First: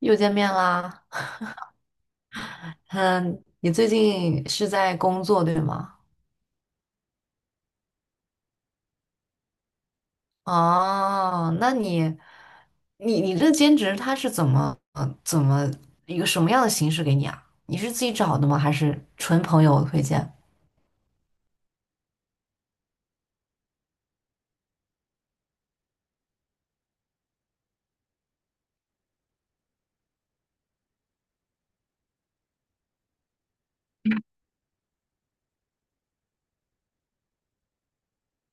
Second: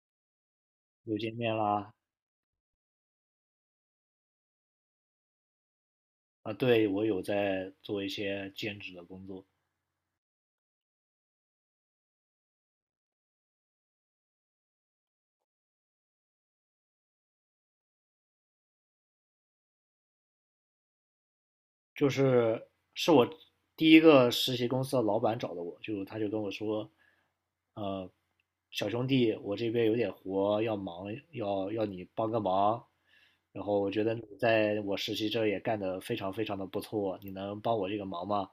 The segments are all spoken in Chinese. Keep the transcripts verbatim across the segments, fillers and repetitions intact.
又见面啦。又见面啦。嗯，你最近是在工作对吗？啊，对，我有在做一些兼职的工作。哦，那你，你你这兼职它是怎么呃怎么一个什么样的形式给你啊？你是自己找的吗？还是纯朋友推荐？就是是我第一个实习公司的老板找的我，就他就跟我说，呃，小兄弟，我这边有点活要忙，要要你帮个忙，然后我觉得你在我实习这也干得非常非常的不错，你能帮我这个忙吗？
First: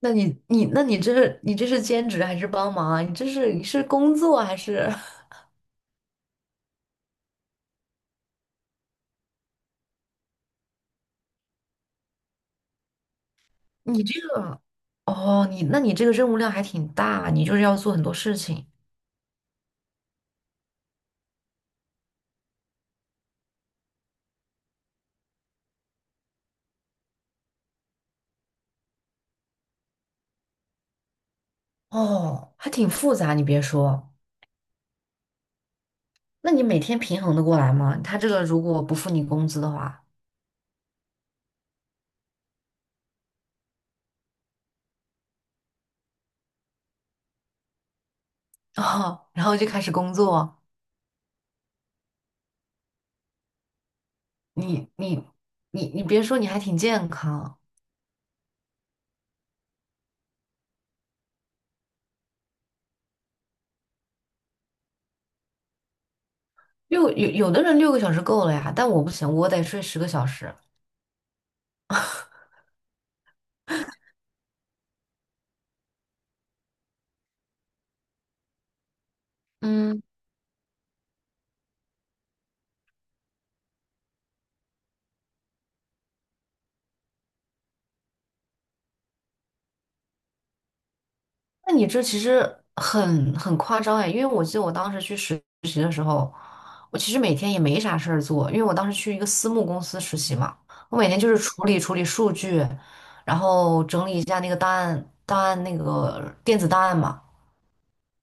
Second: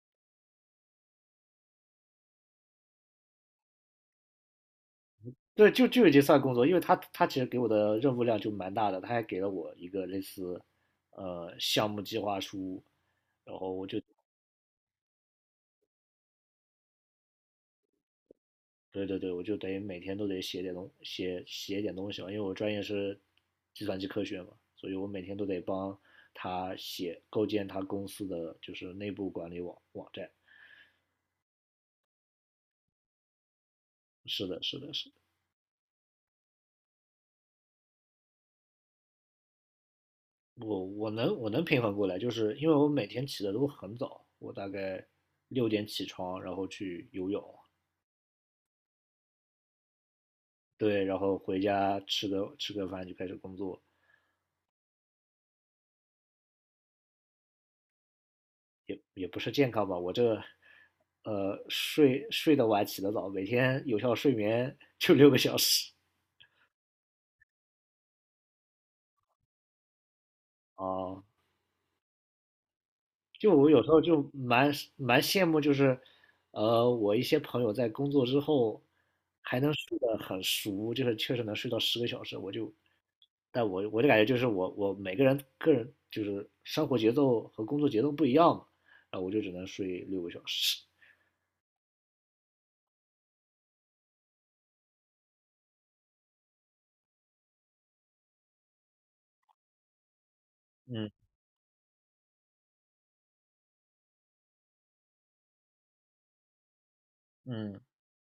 那你你那你这是你这是兼职还是帮忙啊？你这是你是工作还是 对，就就已经算工作，因为他他其实给我的任务量就蛮大的，他还给了我一个类似，呃，项目计划书，然后 我就你这个？哦，你那你这个任务量还挺大，你就是要做很多事情。对对对，我就等于每天都得写点东写写点东西嘛，因为我专业是计算机科学嘛，所以我每天都得帮他写构建他公司的就是内部管理网网站。哦，还挺复杂。你别说。是的，是的，是的，那你每天平衡的过来吗？他这个如果不付你工资的话，我我能我能平衡过来，就是因为我每天起的都很早，我大概六点起床，然后去游泳。哦，然后就开始工作。对，然后回家吃个吃个饭就开始工作。你你你你别说，你还挺健康。也也不是健康吧，我这呃睡睡得晚起得早，每天有效睡眠 就六个小时六，有有的人六个小时够了呀，但我不行，我得睡十个小时。啊。就我有时候就蛮蛮羡慕，就是呃我一些朋友在工作之后还能睡嗯，得很熟，就是确实能睡到十个小时，我就但我我就感觉就是我我每个人个人就是生活节奏和工作节奏不一样嘛，然后我就只能睡六个小时。那你这其实很很夸张哎，因为我记得我当时去实习的时候，我其实每天也没啥事儿做，因为我当时去一个私募公司实习嘛，我每嗯天就是处理处理数据，然后整理一下那个档案档案那个电子档案嘛。嗯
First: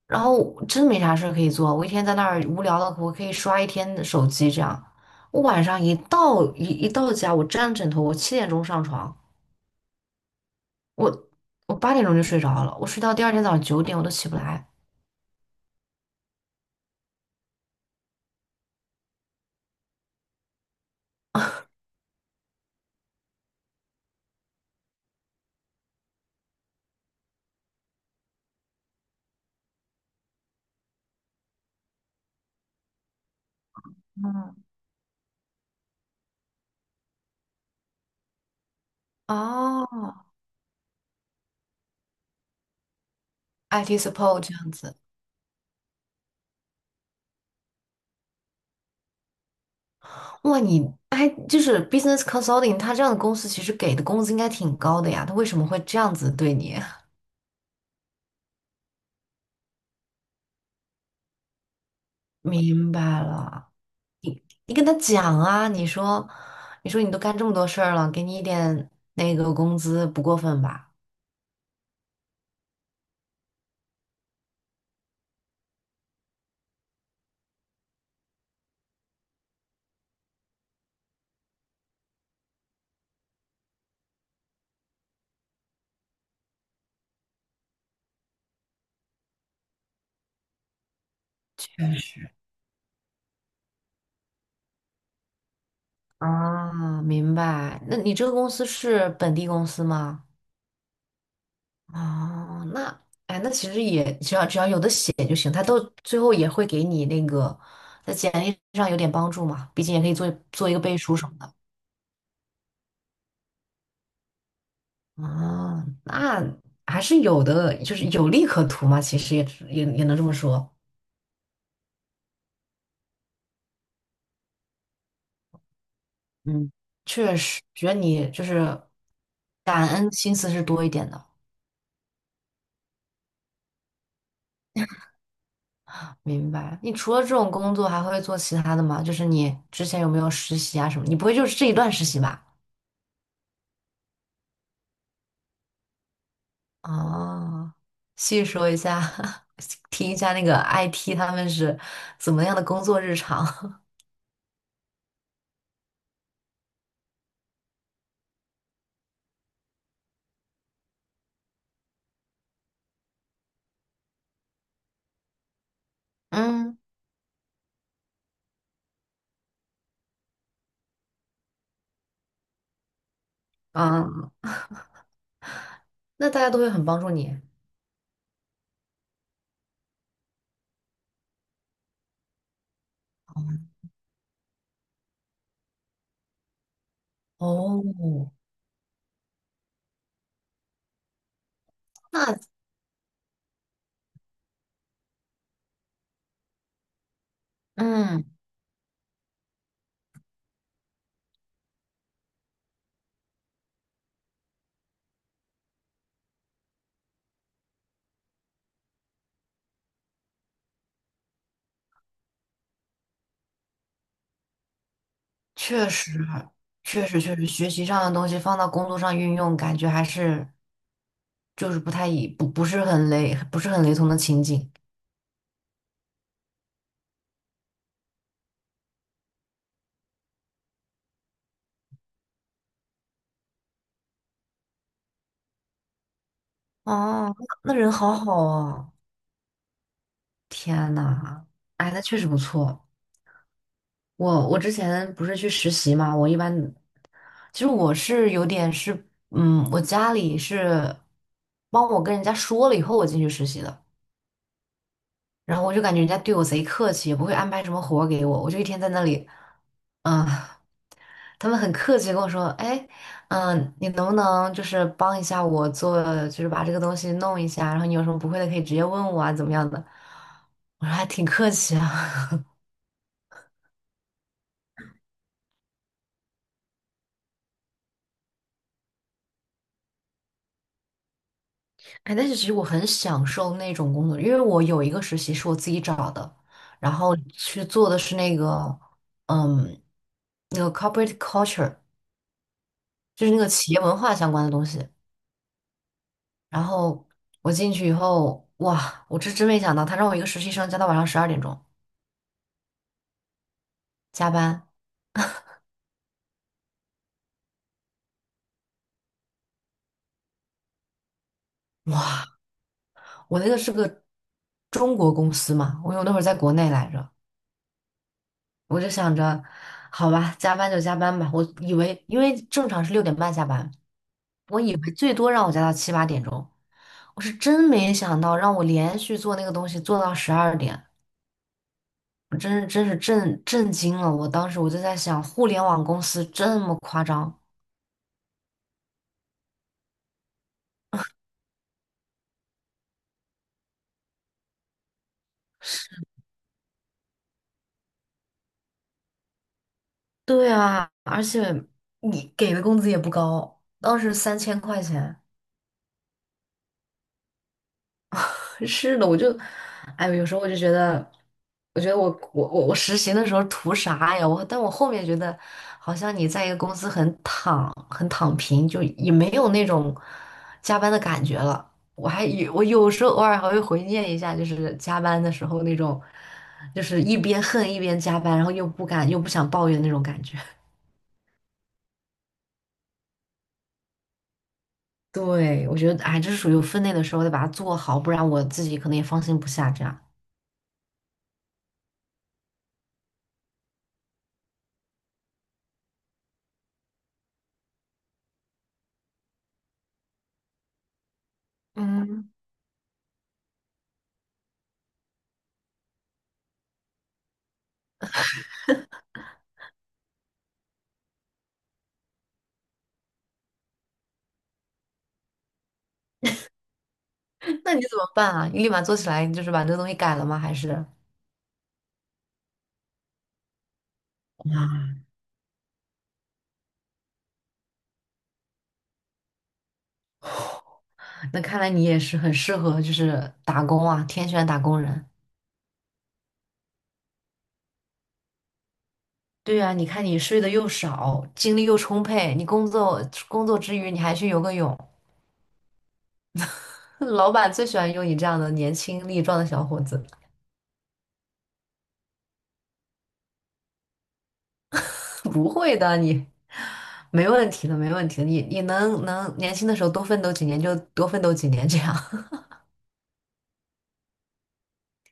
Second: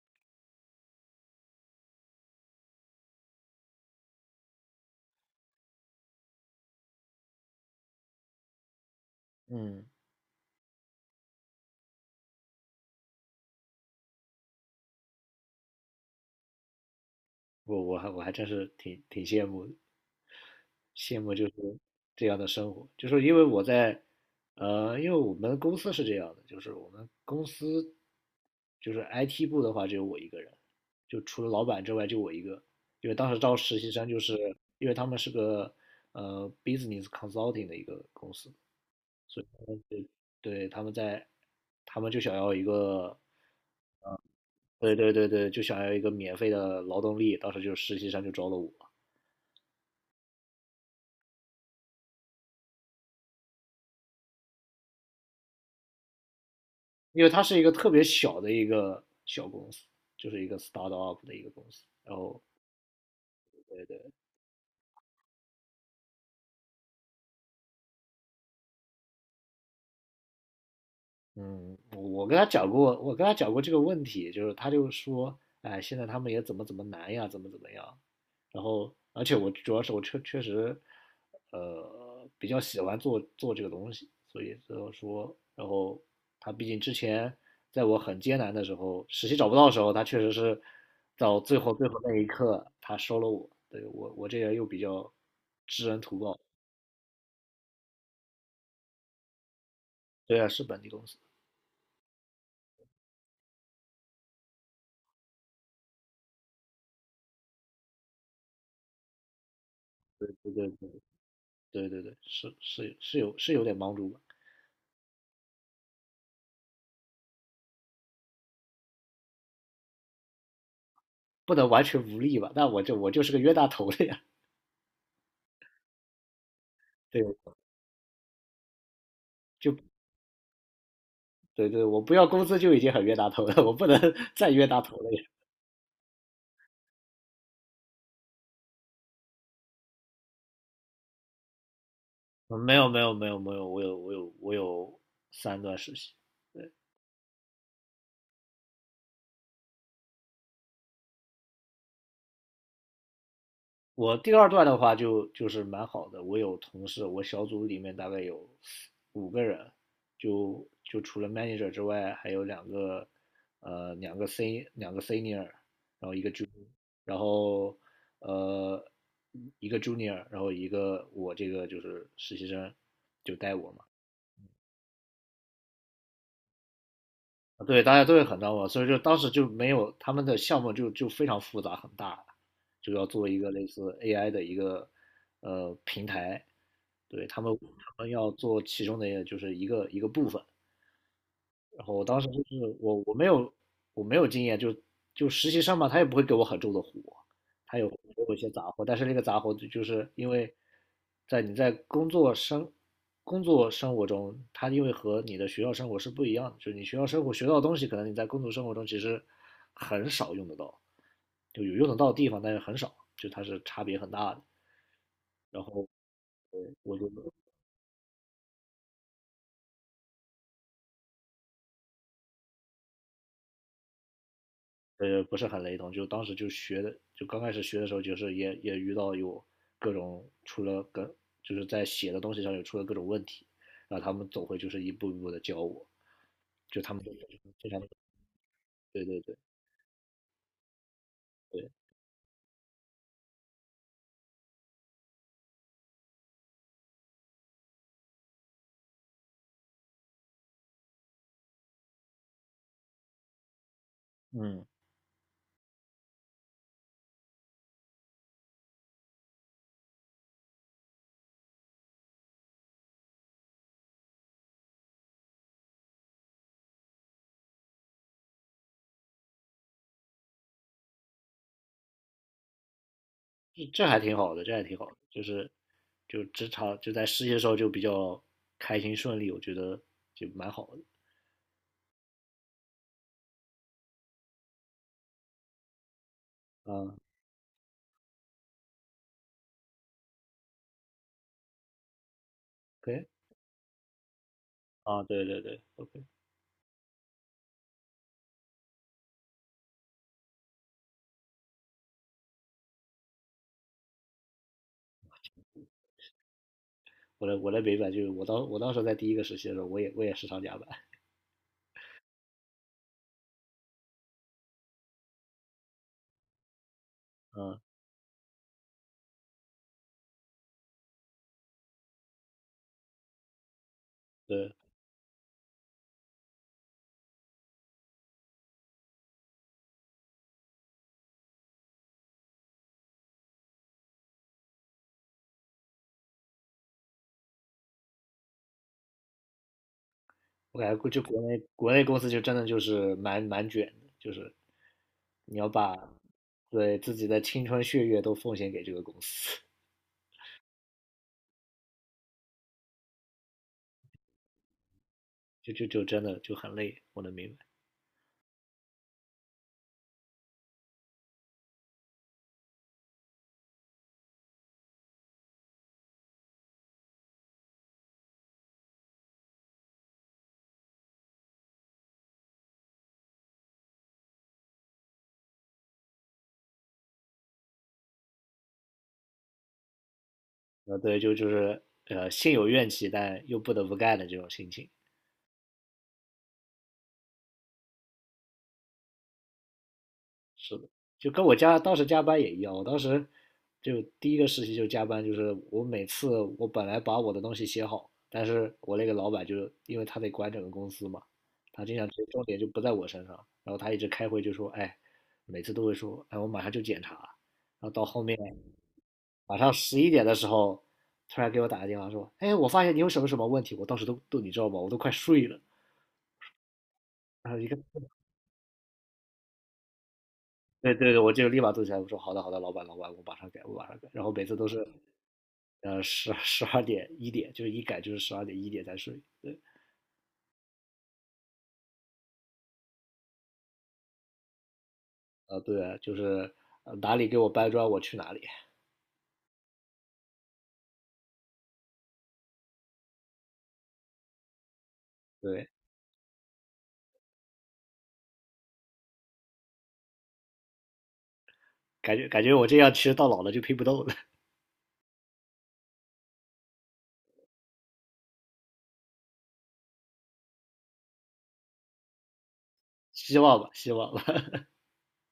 然后真没啥事儿可以做，我一天在那儿无聊的，我可以刷一天的手机这样。我晚上一到一一到家，我沾枕头，我七点钟上床，嗯，我八点钟就睡着了，我睡到第二天早上九点我都起不来。我我还我还真是挺挺羡慕的。羡慕就是这样的生活，就是因为我在，呃，因为我们公司是这样的，就是我们公司就是 I T 部的话只有我一个人，就除了老板之外就我一个。因为当时招实习生，就是因为他们是个呃 business consulting 的一个公司。哦， 对，对，他们在，他们就想要一个，I T 呃 support 这样对子。对对对，就想要一个免费的劳动力，当时就实习生就招了我。哇，你哎，就是 business consulting,他这样的公司其实给的工资应该挺高的呀，他为什么会这样子对你？因为它是一个特别小的一个小公司，就是一个 start up 的一个公司，然后明白了。你跟他讲啊，你说，你说你都干这么多事儿了，给你一点那个工资不过分吧？嗯，我跟他讲过，我跟他讲过这个问题，就是他就说，哎，现在他们也怎么怎么难呀，怎么怎么样。然后，而且我主要是我确确实，呃，比较喜欢做做这个东西，所以就说，然后他毕竟之前在我很艰难的时候，实习找不到的时候，他确实是到最后最后确那一实。刻，他收了我。对，我我这人又比较知恩图报。啊，明白。那你这个公司是本地公司吗？对啊，是本地公司。哦，那哎，那其实也只要只要有的写就行，他都最后也会给你那个在简历上有点帮助嘛，毕竟也可以做做一个背书什么的。对对对，是是是有是有点帮助吧。啊，那还是有的，就是有利可图嘛，其实也也也能这么说。不能完全无力吧？那我就我就是个冤大头了呀 嗯。对，确实，觉得你就是就感恩心思是多一点的。对对，我不要工资就已经很冤大头了，我不能 再冤大头了呀。明白。你除了这种工作，还会做其他的吗？就是你之前有没有实习啊什么？你不会就是这一段实习吧？嗯没有没有没有没有，我有我有我有三段实习。哦，细说一下，听一下那个 I T 他们是怎么样的工作日常。我第二段的话就就是蛮好的，我有同事，我小组里面大概有五个人，就就除了 manager 之外，还有两个呃两个 sen 两个 senior,嗯然后呃一个 junior,然后一个我这个就是实习生就带我嘛。嗯，那大家都会很帮助你。对，大家都会很当我，所以就当时就没有他们的项目就就非常复杂很大，就要做一个类似 A I 的一个呃平台，对他们哦，他们要做其中的就是一个一个部分，然后我当时就那是我我没有我没有经验。就就实习生嘛，他也不会给我很重的活，他有给嗯，我一些杂活，但是那个杂活就就是因为在你在工作生工作生活中，他因为和你的学校生活是不一样的，就是你学校生活学到的东西，可能你在工作生活中其实很少用得到，就有用得到的地方，但是很少，就它是差别很大的。然后确实，我确就实，确实，学习上的东西放到工作上运用，感觉还是就是不太一不不是很雷，不是很雷同的情景。呃，不是很雷同，就当时就学的，就刚开始学的时候，就是也也遇到有各种出了各，就是在写的东西上有出了各种问题，然后他们总会就是一步一步的教我，就他们就哦，非那常，人好好啊。对对对天呐，对。哎，那确实不错。我我之前不是去实习嘛，我一般其实我是有点是，嗯，我家里是帮我跟人家说了以后我进去实习的，嗯，然后我就感觉人家对我贼客气，也不会安排什么活儿给我，我就一天在那里，嗯，他们很客气地跟我说，哎，嗯，你能不能就是帮一下我做，就是把这个东西弄一下，然后你有什么不会的可以直接问我啊，怎么样的？我说还挺客气啊。这这还挺好的，这还挺好的，就是就职场就在实习的时候就比较开心顺利，我觉得就蛮好的。哎，但是其实我很享受那种工作，因为我有一个实习是我自己找的，然啊，后去做的是那个，嗯，那个 corporate culture,可以。就是那个企业文化相关的东西。啊，对对对，OK,然后我进去以后，哇，我这真没想到，他让我一个实习生加到晚上十二点钟加班。我来我来北版，就是我当我当时在第一个实习的时候，我也我也时常加班。哇，我那个是个中国公司嘛，我有那会儿在国内来着，嗯，我就想着，好吧，加班就加班吧，我以为因为正常是六点半下班。对。我以为最多让我加到七八点钟，我是真没想到让我连续做那个东西做到十二点，我真是真是震震惊了。我当时我就在想，互联网公司这么夸张？我感觉估就国内国内公司就真的就是蛮蛮卷的，就是你要把对自己的青春血液都奉献给这个公司，对啊，而且你给的工资也不高，当时三千块钱。就就就真的就很累，我能明白。是的，我就，哎，有时候我就觉得，我觉得我我我我实习的时候图啥呀？我，但我后面觉得，好像你在一个公司很躺很躺平，就也没有那种加班的感觉了。我还有我有时候偶尔还会回念一下，就是加班的时候那种，就是一边恨一边加班，然后又不敢又不想抱怨那种感觉。呃，对，就就是呃心有怨气，但又不得不干的这种心情。对，我觉得，哎，这是属于有分内的时候得把它做好，不然我自己可能也放心不下这样。是的，就跟我加当时加班也一样，我当时就第一个事情就是加班，就是我每次我本来把我的东西写好，但是我那个老板就是因为他得管整个公司嘛，他经常重嗯。点就不在我身上，然后他一直开会就说，哎，每次都会说，哎，我马上就检查，然后到后面晚上十一点的时候，突然给我打个电话说，哎，我发现你有什么什么问题，我当时都都你知道吧，我都快睡了。然后一个，那你怎么办啊？你立马做起来，你就是把这个东西改了吗？还是对啊？对对，我就立马坐起来，我说好的好的，老板老板，我马上改，我马上改。然后每次都是呃，十十二点一点，就是一改就是十二点一点才睡。对，那看来你也是很适合，就是打工啊，天选打工人。啊、呃对啊，就是呃哪里给我搬砖，我去哪里。对啊，你看你睡得又少，精力又充沛，你工作工作之余你还去游个泳，对，老板最喜欢用你这样的年轻力壮的小伙子。感觉感觉我这样其实到老了就拼不动了。不会的，你没问题的，没问题的，你你能能年轻的时候多奋斗几年就多奋斗几年这样。希望吧，希望吧。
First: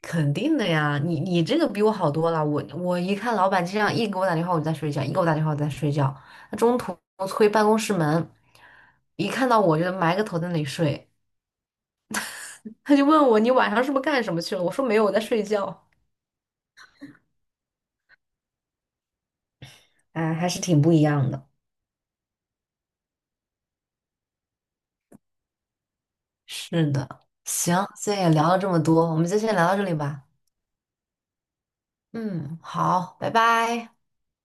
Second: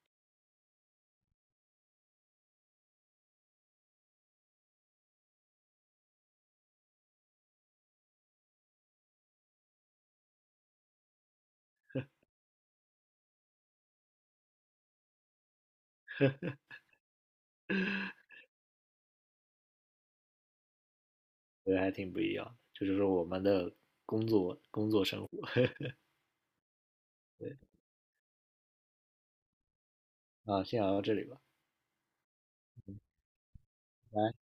肯定的呀，你你这个比我好多了。我我一看老板这样，一给我打电话我就在睡觉，一给我打电话我在睡觉。他中途推办公室门，一看到我就埋个头在那里睡。他就问我你晚上是不是干什么去了？我说没有，我在睡觉。哎，还是挺不一样的。对，还挺不一样这就是我们的工作工作生活。 是的，行，今天也聊了这么多，我们就先聊到这里吧。啊。先聊到这里吧，嗯，好，拜拜。拜拜。